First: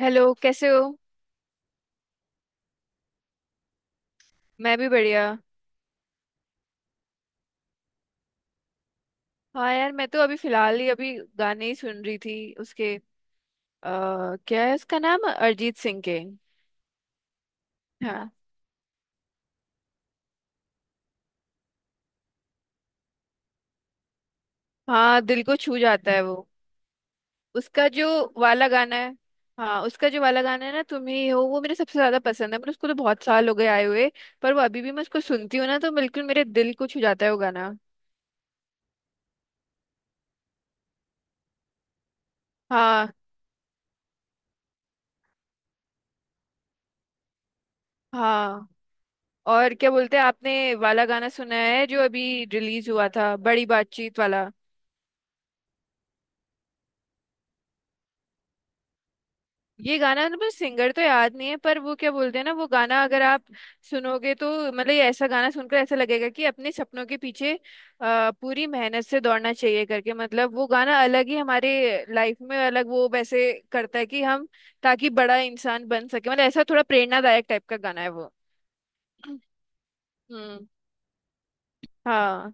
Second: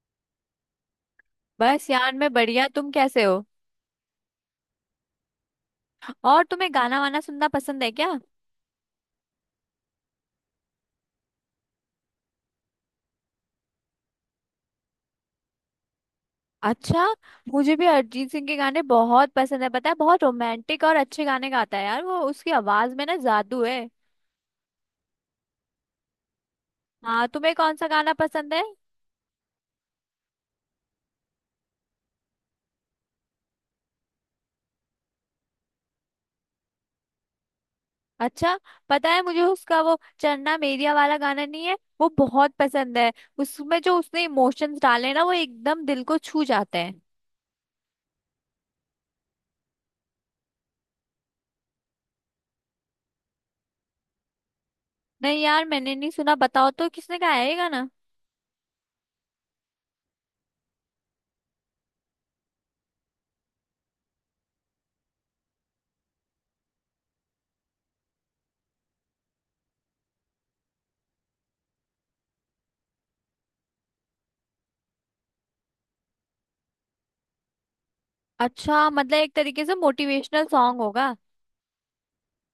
Hello कैसे हो। बस यार मैं बढ़िया। तुम कैसे हो? मैं भी बढ़िया। और तुम्हें गाना वाना सुनना पसंद है क्या? हाँ यार, मैं तो अभी फिलहाल ही अभी गाने ही सुन रही थी उसके क्या है उसका नाम, अरिजीत सिंह के। अच्छा, मुझे भी अरिजीत हाँ, सिंह के गाने बहुत पसंद है। पता है, बहुत रोमांटिक और अच्छे गाने गाता है यार वो, उसकी आवाज में ना जादू है। हाँ दिल को छू जाता है वो। हाँ, तुम्हें कौन सा उसका जो गाना पसंद है? वाला गाना है। हाँ उसका जो वाला गाना है ना तुम ही हो, वो मेरे सबसे ज्यादा पसंद है, पर उसको तो बहुत साल हो गए आए हुए। पर वो अभी भी मैं उसको सुनती हूँ ना तो बिल्कुल मेरे दिल को छू जाता है वो गाना। अच्छा, पता है मुझे उसका वो चन्ना मेरिया वाला गाना नहीं है वो, बहुत पसंद है। हाँ। उसमें जो उसने इमोशंस डाले हैं ना, वो एकदम दिल को छू जाते हैं। हाँ और क्या बोलते हैं, आपने वाला गाना सुना है जो अभी रिलीज हुआ था, बड़ी बातचीत वाला? नहीं यार, मैंने नहीं सुना। बताओ तो, किसने गाया है ये गाना? ये गाना ना, पर सिंगर तो याद नहीं है, पर वो क्या बोलते हैं ना, वो गाना अगर आप सुनोगे तो मतलब ये, ऐसा गाना सुनकर ऐसा लगेगा कि अपने सपनों के पीछे पूरी मेहनत से दौड़ना चाहिए करके। मतलब वो गाना अलग ही, हमारे लाइफ में अलग वो वैसे करता है कि हम ताकि बड़ा इंसान बन सके। मतलब ऐसा थोड़ा प्रेरणादायक टाइप का गाना है वो। अच्छा, मतलब एक तरीके से मोटिवेशनल हम्म। सॉन्ग होगा। हाँ।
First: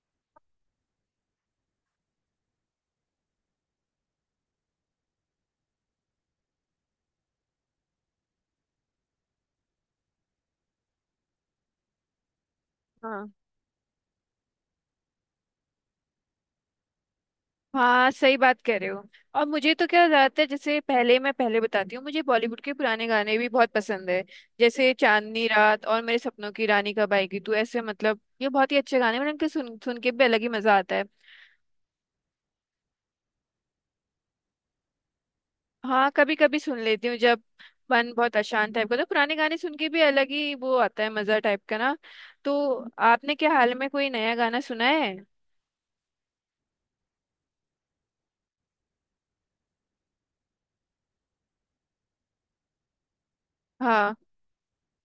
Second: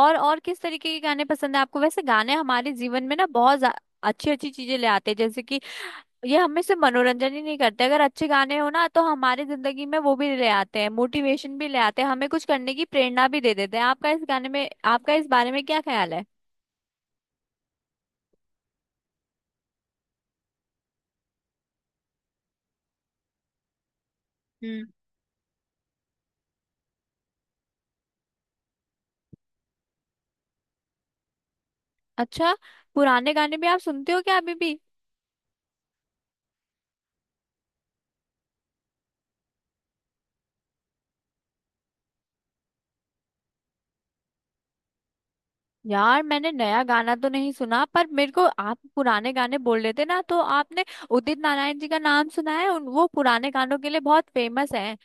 और किस तरीके के गाने पसंद है आपको? वैसे गाने हमारे जीवन में ना बहुत अच्छी अच्छी चीजें ले आते हैं। जैसे कि ये हमें सिर्फ मनोरंजन ही नहीं करते, अगर अच्छे गाने हो ना तो हमारी जिंदगी में वो भी ले आते हैं, मोटिवेशन भी ले आते हैं, हमें कुछ करने की प्रेरणा हाँ, भी दे देते हैं। आपका इस गाने में, आपका इस बारे में क्या ख्याल है? हाँ सही बात कह रहे हो। और मुझे तो क्या ज्यादातर, जैसे पहले मैं पहले बताती हूँ, मुझे बॉलीवुड के पुराने गाने भी बहुत पसंद है। हम्म। जैसे चांदनी रात और मेरे सपनों की रानी कब आएगी तू, ऐसे। मतलब ये बहुत ही अच्छे गाने हैं, मतलब इनके सुन सुन के भी अलग ही मजा आता है। अच्छा, पुराने गाने भी आप सुनते हो क्या अभी भी? हाँ कभी कभी सुन लेती हूँ जब मन बहुत अशांत टाइप का, तो पुराने गाने सुन के भी अलग ही वो आता है मजा टाइप का ना। तो आपने क्या हाल में कोई नया गाना सुना है? यार, मैंने नया गाना तो नहीं सुना, पर मेरे को आप पुराने गाने बोल रहे थे ना, तो आपने उदित नारायण जी का नाम सुना है? उन, वो पुराने गानों के लिए हाँ। बहुत फेमस है।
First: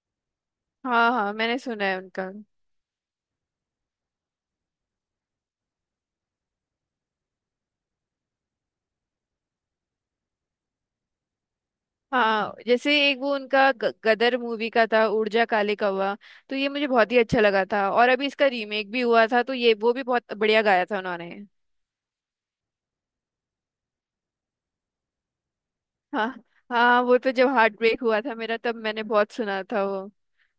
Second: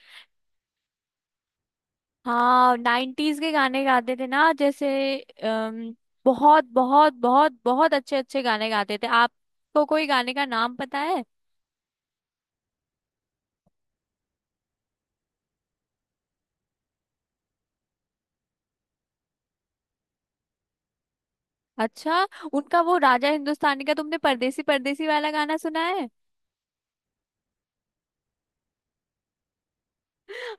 हाँ, हाँ मैंने सुना है उनका। हाँ, 90s के गाने गाते थे ना, जैसे अम, बहुत बहुत बहुत बहुत अच्छे अच्छे गाने गाते थे। आपको कोई गाने का नाम पता है? हाँ जैसे एक वो उनका गदर मूवी का था, उड़ जा काले कौवा। तो ये मुझे बहुत ही अच्छा लगा था, और अभी इसका रीमेक भी हुआ था तो ये वो भी बहुत बढ़िया गाया था उन्होंने। अच्छा, उनका वो राजा हिंदुस्तानी का तुमने परदेसी परदेसी वाला गाना सुना है? हाँ। हाँ वो तो जब हार्ट ब्रेक हुआ था मेरा, तब मैंने बहुत सुना था वो।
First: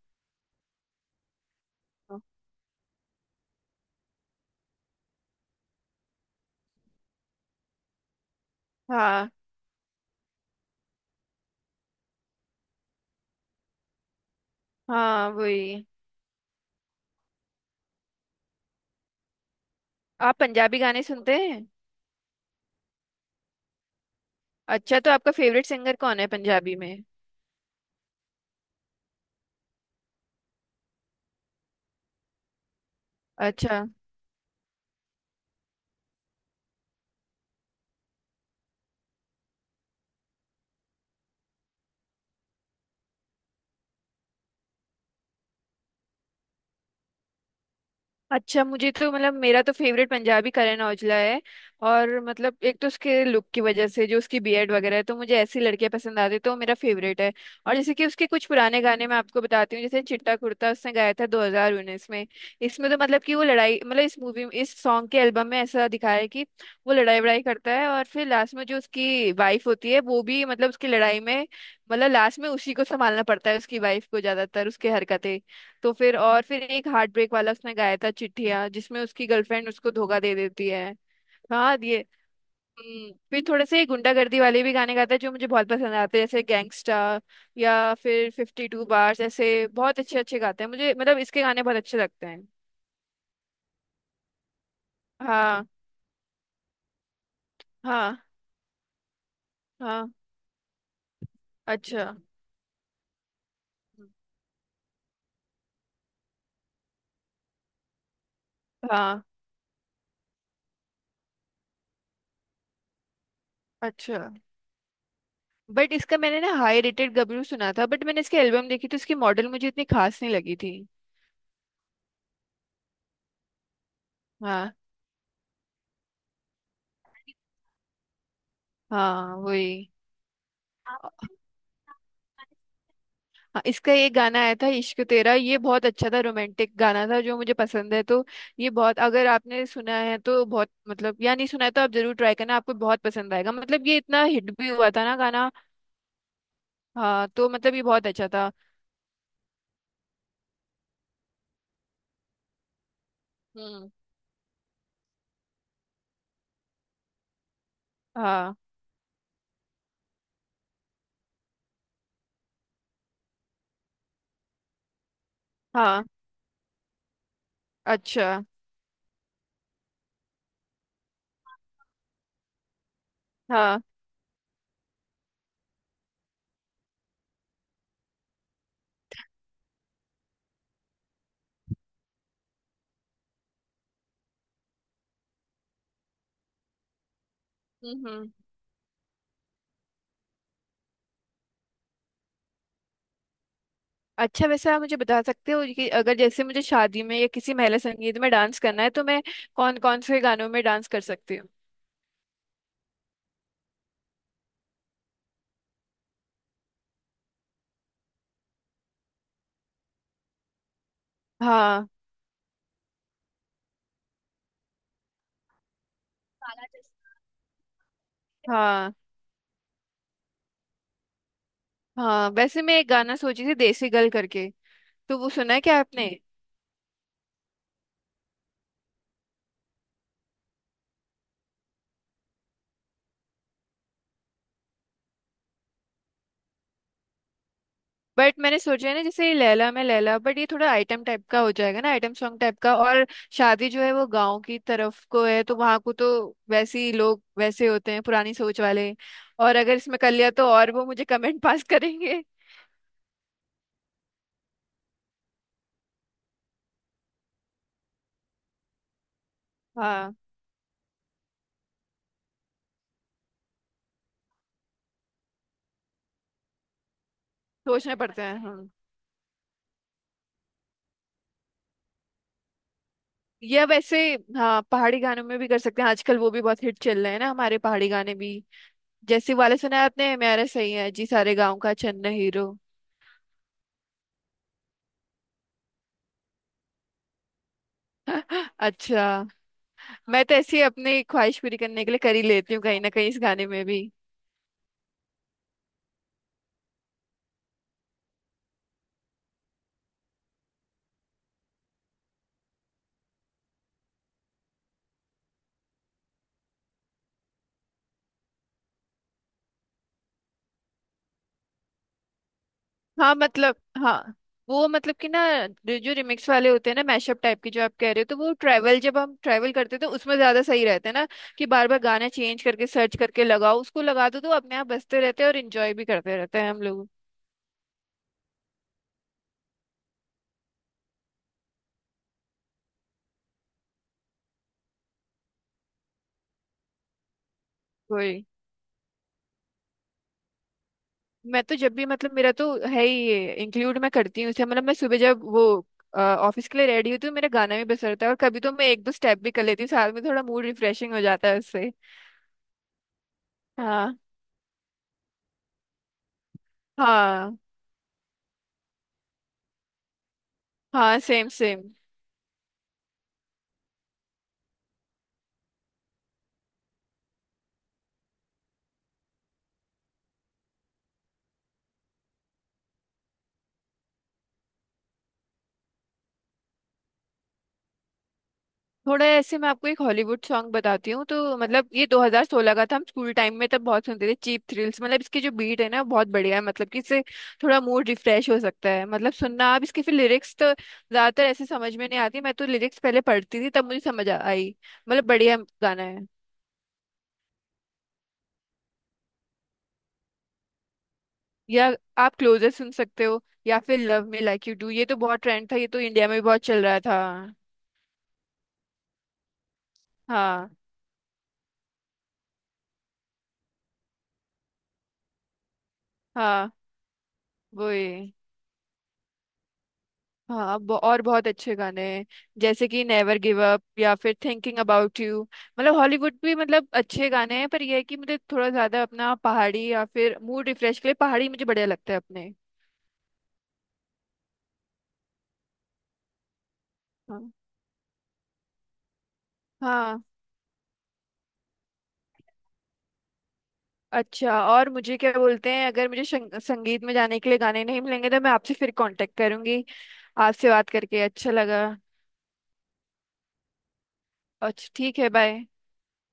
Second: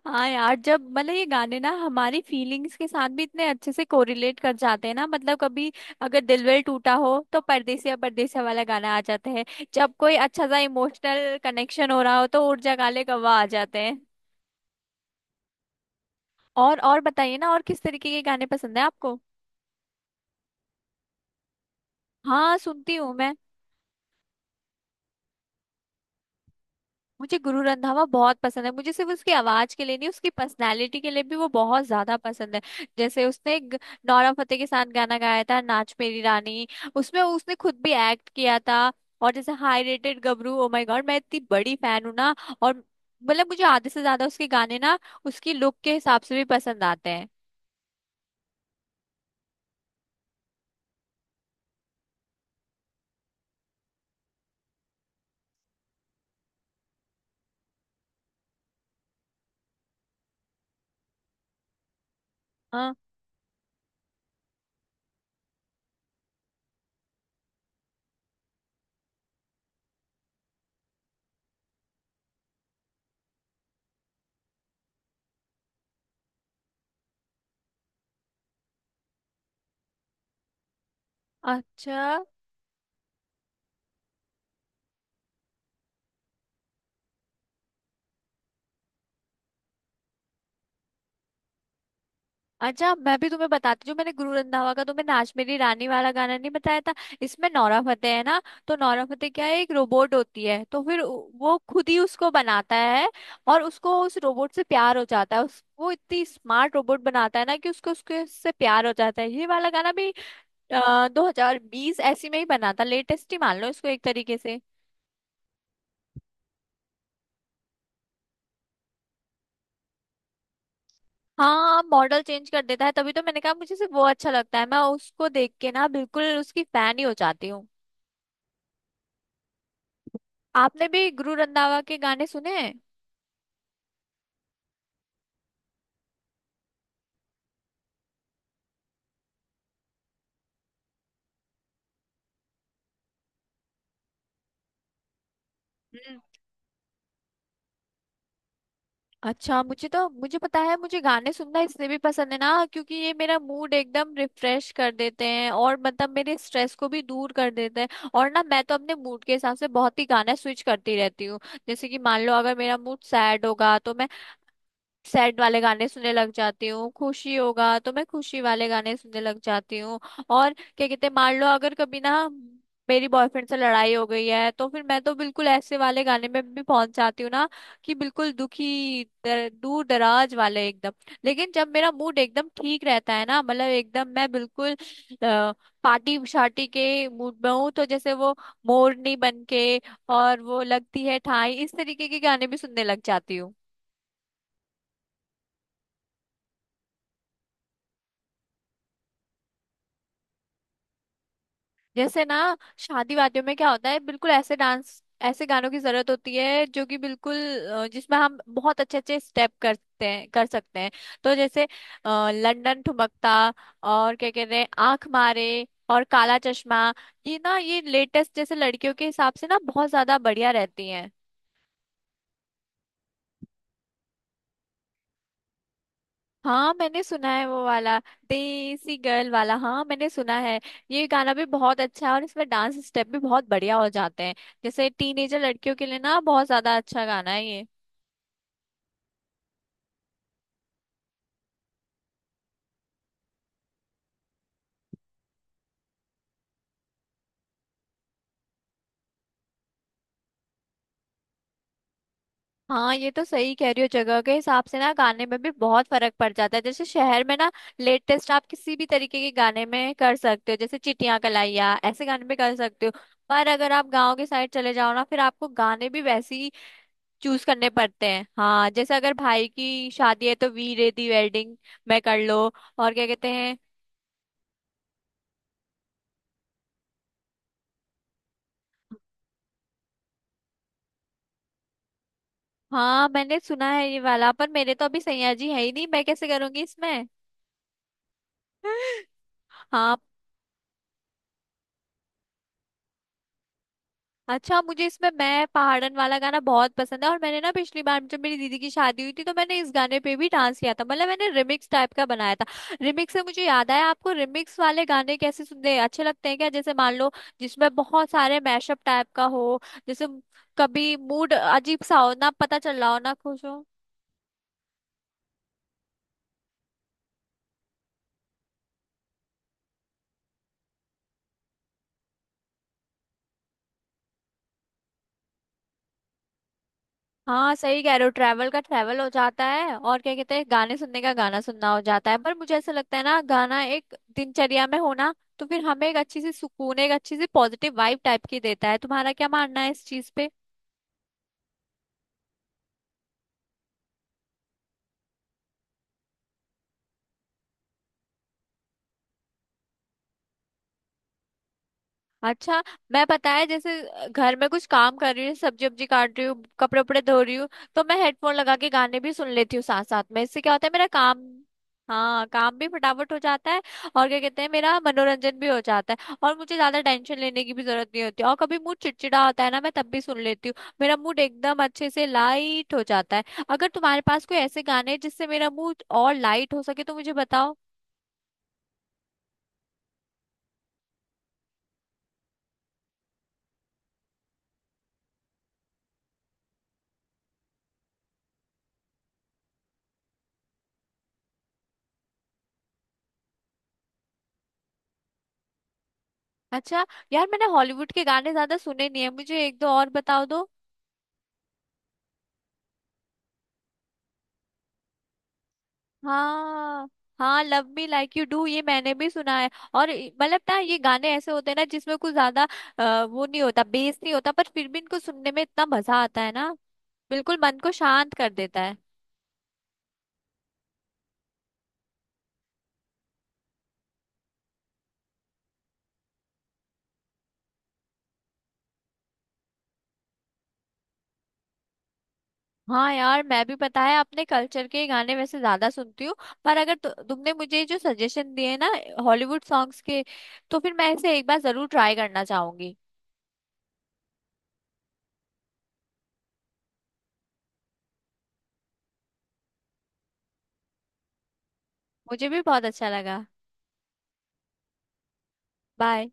हाँ यार, जब मतलब ये गाने ना हमारी फीलिंग्स के साथ भी इतने अच्छे से कोरिलेट कर जाते हैं ना। मतलब कभी अगर दिल विल टूटा हो तो परदेसिया परदेसिया वाला गाना आ जाता हाँ। है। जब कोई अच्छा सा इमोशनल कनेक्शन हो रहा हो तो उड़ जा काले कौवा आ जाते हैं। हाँ वही। और बताइए ना, और किस तरीके के गाने पसंद है आपको? आप पंजाबी गाने सुनते हैं? हाँ, सुनती हूँ मैं। अच्छा, तो आपका फेवरेट सिंगर कौन है पंजाबी में? मुझे गुरु रंधावा बहुत पसंद है। मुझे सिर्फ उसकी आवाज के लिए नहीं, उसकी पर्सनालिटी के लिए भी वो बहुत ज्यादा पसंद है। जैसे उसने एक अच्छा। नोरा फतेही के साथ गाना गाया था नाच मेरी रानी, उसमें उसने खुद भी एक्ट किया था। और जैसे high rated Gabru, oh my god, मैं इतनी बड़ी फैन हूँ ना। और मतलब मुझे आधे से ज्यादा उसके गाने ना उसकी लुक के हिसाब से भी पसंद आते हैं। अच्छा मुझे तो, मतलब मेरा तो फेवरेट पंजाबी करण औजला है। और मतलब एक तो उसके लुक की वजह से, जो उसकी बीएड वगैरह है, तो मुझे ऐसी लड़कियां पसंद आती है, तो वो मेरा फेवरेट है। और जैसे कि उसके कुछ पुराने गाने मैं आपको बताती हूँ, जैसे चिट्टा कुर्ता, उसने गाया था 2019 में। इसमें हाँ। तो मतलब कि वो लड़ाई, मतलब इस मूवी में, इस सॉन्ग के एल्बम में ऐसा दिखाया है कि वो लड़ाई वड़ाई करता है, और फिर लास्ट में जो उसकी वाइफ होती है, वो भी मतलब उसकी लड़ाई में, मतलब लास्ट में उसी को संभालना पड़ता है उसकी वाइफ को, ज्यादातर उसके हरकतें। तो फिर, और फिर एक हार्ट ब्रेक वाला उसने गाया था चिट्ठिया, जिसमें उसकी गर्लफ्रेंड उसको धोखा दे देती है। हाँ ये। अच्छा। फिर थोड़े से गुंडागर्दी वाले भी गाने गाता है जो मुझे बहुत पसंद आते हैं, जैसे गैंगस्टा, या फिर फिफ्टी टू बार्स। ऐसे बहुत अच्छे अच्छे गाते हैं, मुझे मतलब इसके गाने बहुत अच्छे लगते हैं। अच्छा मैं भी तुम्हें बताती हूँ, मैंने गुरु रंधावा का तुम्हें नाच मेरी हाँ। रानी वाला गाना नहीं बताया था। इसमें नोरा फतेही हाँ। है ना, तो नोरा फतेही क्या है, एक हाँ। रोबोट होती है, तो फिर वो खुद ही अच्छा। उसको बनाता है। और उसको उस रोबोट से प्यार हो जाता है। उस, वो इतनी स्मार्ट रोबोट बनाता है ना कि उसको उसके उससे प्यार हो जाता हाँ। है। ये वाला गाना भी 2020 ऐसी में ही बना था। लेटेस्ट ही मान लो इसको एक अच्छा। तरीके से। बट इसका मैंने ना हाई रेटेड गबरू सुना था, बट मैंने इसकी एल्बम देखी तो इसकी मॉडल मुझे इतनी खास नहीं लगी थी। हाँ, मॉडल चेंज कर देता है, तभी तो मैंने कहा मुझे सिर्फ वो अच्छा लगता है। हाँ। मैं उसको देख के ना बिल्कुल उसकी फैन ही हो जाती हूँ। हाँ वही। आपने भी गुरु रंधावा के गाने सुने हैं? हाँ इसका एक गाना आया था इश्क तेरा, ये बहुत अच्छा था, रोमांटिक गाना था, जो मुझे पसंद है। तो ये बहुत, अगर आपने सुना है तो बहुत मतलब, या नहीं सुना है तो आप जरूर ट्राई करना, आपको बहुत पसंद आएगा। मतलब ये इतना हिट भी हुआ था ना गाना। हम्म। हाँ तो मतलब ये बहुत अच्छा था। अच्छा, मुझे तो, मुझे पता है, मुझे गाने सुनना इसलिए भी पसंद है ना क्योंकि ये मेरा मूड हम्म। एकदम रिफ्रेश कर देते हैं, और मतलब मेरे स्ट्रेस को भी दूर कर देते हैं। और ना हाँ। मैं तो अपने मूड के हिसाब से बहुत ही गाना स्विच करती रहती हूँ। जैसे कि मान लो अगर मेरा मूड सैड होगा तो मैं सैड वाले गाने हाँ। सुनने लग जाती हूँ, खुशी होगा तो मैं अच्छा। खुशी वाले गाने सुनने लग जाती हूँ। और क्या कहते हैं, मान लो अगर कभी ना मेरी बॉयफ्रेंड से हाँ। लड़ाई हो गई है तो फिर मैं तो बिल्कुल ऐसे वाले गाने में भी पहुंच जाती हूँ ना, कि बिल्कुल दुखी दर, दूर दराज वाले एकदम। लेकिन जब मेरा मूड एकदम ठीक रहता है ना, मतलब एकदम मैं बिल्कुल अ, पार्टी शार्टी के मूड में हूँ, तो हम्म। जैसे हम्म। वो मोरनी बन के, और वो लगती है ठाई, इस तरीके के गाने भी सुनने लग जाती हूँ। अच्छा वैसे आप मुझे बता सकते हो कि अगर जैसे मुझे शादी में या किसी महिला संगीत में डांस करना है तो मैं कौन कौन से गानों में डांस कर सकती हूँ? जैसे ना शादी वादियों में क्या होता है, बिल्कुल ऐसे डांस, ऐसे गानों की जरूरत होती है जो कि बिल्कुल जिसमें हम बहुत अच्छे अच्छे स्टेप करते हैं, कर सकते हैं। तो जैसे हाँ। लंदन ठुमकता, और क्या कहते हैं, आंख मारे, और काला चश्मा, ये ना ये लेटेस्ट जैसे लड़कियों हाँ। के हिसाब से ना बहुत ज्यादा बढ़िया रहती हैं। हाँ वैसे मैं एक गाना सोची थी, देसी गर्ल करके, तो वो सुना है क्या आपने? हाँ मैंने सुना है वो वाला, देसी गर्ल वाला, हाँ मैंने सुना है। ये गाना भी बहुत अच्छा है और इसमें डांस स्टेप भी बहुत बढ़िया हो जाते हैं। जैसे टीनेजर लड़कियों के लिए ना बहुत ज्यादा अच्छा गाना है ये। बट मैंने सोचा है ना, जैसे ये लैला में लैला, बट ये थोड़ा आइटम टाइप का हो जाएगा ना, आइटम सॉन्ग टाइप का। और शादी जो है वो गांव की तरफ को है, तो वहां को तो वैसे ही लोग वैसे होते हैं, पुरानी सोच वाले। और अगर इसमें कर लिया तो, और वो मुझे कमेंट पास करेंगे। हाँ, ये तो सही कह रही हो, जगह के हिसाब से ना गाने में भी बहुत फर्क पड़ जाता है। जैसे शहर में ना लेटेस्ट आप किसी भी तरीके के गाने में कर हाँ सकते हो, जैसे चिट्टियां कलाइया, ऐसे गाने में कर सकते हो। पर अगर आप गाँव के साइड चले जाओ ना, फिर आपको गाने भी वैसे ही चूज करने सोचना पड़ते पड़ता हैं। है। हाँ हाँ जैसे अगर भाई की शादी है तो वी रेडी वेडिंग में कर लो, और क्या कहते हैं। या वैसे, हाँ पहाड़ी गानों में भी कर सकते हैं, आजकल वो भी बहुत हिट चल रहे हैं ना हमारे पहाड़ी गाने भी। जैसे वाले सुना है आपने, मेरा सही है जी सारे गाँव का चन्न हीरो? हाँ मैंने सुना है ये वाला, पर मेरे तो अभी सैया जी है ही नहीं, मैं कैसे करूंगी इसमें? अच्छा। हाँ। मैं तो ऐसी अपनी ख्वाहिश पूरी करने के लिए कर ही लेती हूँ, कहीं ना कहीं इस गाने में भी। अच्छा, मुझे इसमें, मैं पहाड़न वाला गाना बहुत पसंद है, और मैंने ना पिछली बार जब मेरी दीदी की शादी हुई थी तो मैंने इस गाने पे भी डांस किया था। मतलब मैंने रिमिक्स टाइप का बनाया था। रिमिक्स से मुझे याद आया, आपको रिमिक्स वाले गाने कैसे सुनते अच्छे लगते हैं क्या? जैसे मान लो जिसमें बहुत सारे मैशअप टाइप का हो, जैसे कभी मूड अजीब सा हो ना, पता चल रहा हो ना हाँ खुश मतलब। हो। हाँ। वो मतलब कि ना, जो जो रिमिक्स वाले होते हैं ना, मैशअप टाइप के, जो आप कह रहे हो, तो वो ट्रैवल, जब हम ट्रैवल करते हैं तो उसमें ज्यादा सही रहता है ना, कि बार बार गाना चेंज करके, सर्च करके लगाओ, उसको लगा दो तो अपने आप बजते रहते हैं, और इंजॉय भी करते रहते हैं हम हाँ सही कह रहे हो, ट्रैवल का ट्रैवल हो जाता है, और क्या कहते हैं, गाने सुनने का गाना सुनना हो जाता है। पर मुझे ऐसा लगता है ना गाना एक दिनचर्या में होना, तो फिर हमें एक अच्छी सी सुकून, एक अच्छी सी पॉजिटिव वाइब लोग। टाइप की देता है। तुम्हारा क्या मानना है इस चीज पे? मैं तो जब भी, मतलब मेरा तो है ही ये इंक्लूड मैं करती हूँ इसे, मतलब मैं सुबह जब वो ऑफिस के लिए रेडी होती हूँ, मेरा गाना भी बज रहता है, और कभी तो मैं एक दो स्टेप भी कर लेती हूँ साथ में, थोड़ा मूड रिफ्रेशिंग हो जाता है उससे। अच्छा। मैं, पता है, जैसे हाँ। घर में कुछ काम कर रही हूँ, सब्जी वब्जी काट रही हूँ, कपड़े उपड़े धो रही हाँ। हूँ, तो मैं हेडफोन लगा के गाने भी सुन लेती हूँ साथ साथ में। इससे क्या होता है मेरा हाँ काम, सेम सेम। हाँ, काम भी फटाफट हो जाता है, और क्या कहते हैं, मेरा मनोरंजन भी हो जाता है, और मुझे ज्यादा टेंशन लेने की भी जरूरत नहीं होती। और कभी मूड चिड़चिड़ा होता है ना, मैं तब भी सुन लेती हूँ, मेरा मूड एकदम अच्छे से लाइट हो जाता है। अगर तुम्हारे पास कोई ऐसे गाने हैं जिससे मेरा मूड और लाइट हो सके तो मुझे बताओ। थोड़ा ऐसे मैं आपको एक हॉलीवुड सॉन्ग बताती हूँ, तो मतलब ये 2016 का था, हम स्कूल टाइम में तब बहुत सुनते थे, चीप थ्रिल्स। मतलब इसकी जो बीट है ना, वो बहुत बढ़िया है, मतलब कि इससे थोड़ा मूड रिफ्रेश हो सकता है। मतलब सुनना आप इसके, फिर लिरिक्स तो ज्यादातर ऐसे समझ में नहीं आती, मैं तो लिरिक्स पहले पढ़ती थी तब मुझे समझ आई। मतलब बढ़िया गाना है। अच्छा, यार मैंने हॉलीवुड के गाने ज्यादा सुने नहीं है, मुझे एक दो और बताओ दो। या आप क्लोजर सुन सकते हो, या फिर love me like you do, ये तो बहुत ट्रेंड था, ये तो इंडिया में भी बहुत चल रहा हाँ, था। हाँ love me like you do ये मैंने भी सुना है। और मतलब हाँ। ना ये गाने ऐसे होते हैं ना जिसमें कुछ ज्यादा वो नहीं होता, बेस नहीं होता, पर फिर भी इनको सुनने में इतना मजा आता है ना, हाँ बिल्कुल मन वो को ही। शांत कर देता है। हाँ और बहुत अच्छे गाने हैं, जैसे कि नेवर गिव अप, या फिर थिंकिंग अबाउट यू। मतलब हॉलीवुड भी मतलब अच्छे गाने हैं, पर यह है कि मुझे थोड़ा ज्यादा अपना पहाड़ी, या फिर मूड रिफ्रेश के लिए पहाड़ी मुझे बढ़िया लगता है अपने। हाँ यार, मैं भी पता है अपने कल्चर के गाने वैसे ज्यादा सुनती हूँ, पर अगर हाँ। तुमने मुझे जो सजेशन दिए ना हॉलीवुड सॉन्ग्स हाँ। के, तो फिर मैं इसे एक बार जरूर ट्राई करना चाहूंगी। अच्छा और मुझे क्या बोलते हैं, अगर मुझे संगीत में जाने के लिए गाने नहीं मिलेंगे तो मैं आपसे फिर कांटेक्ट करूंगी। आपसे बात करके अच्छा लगा। मुझे भी बहुत अच्छा लगा। अच्छा ठीक है, बाय। बाय।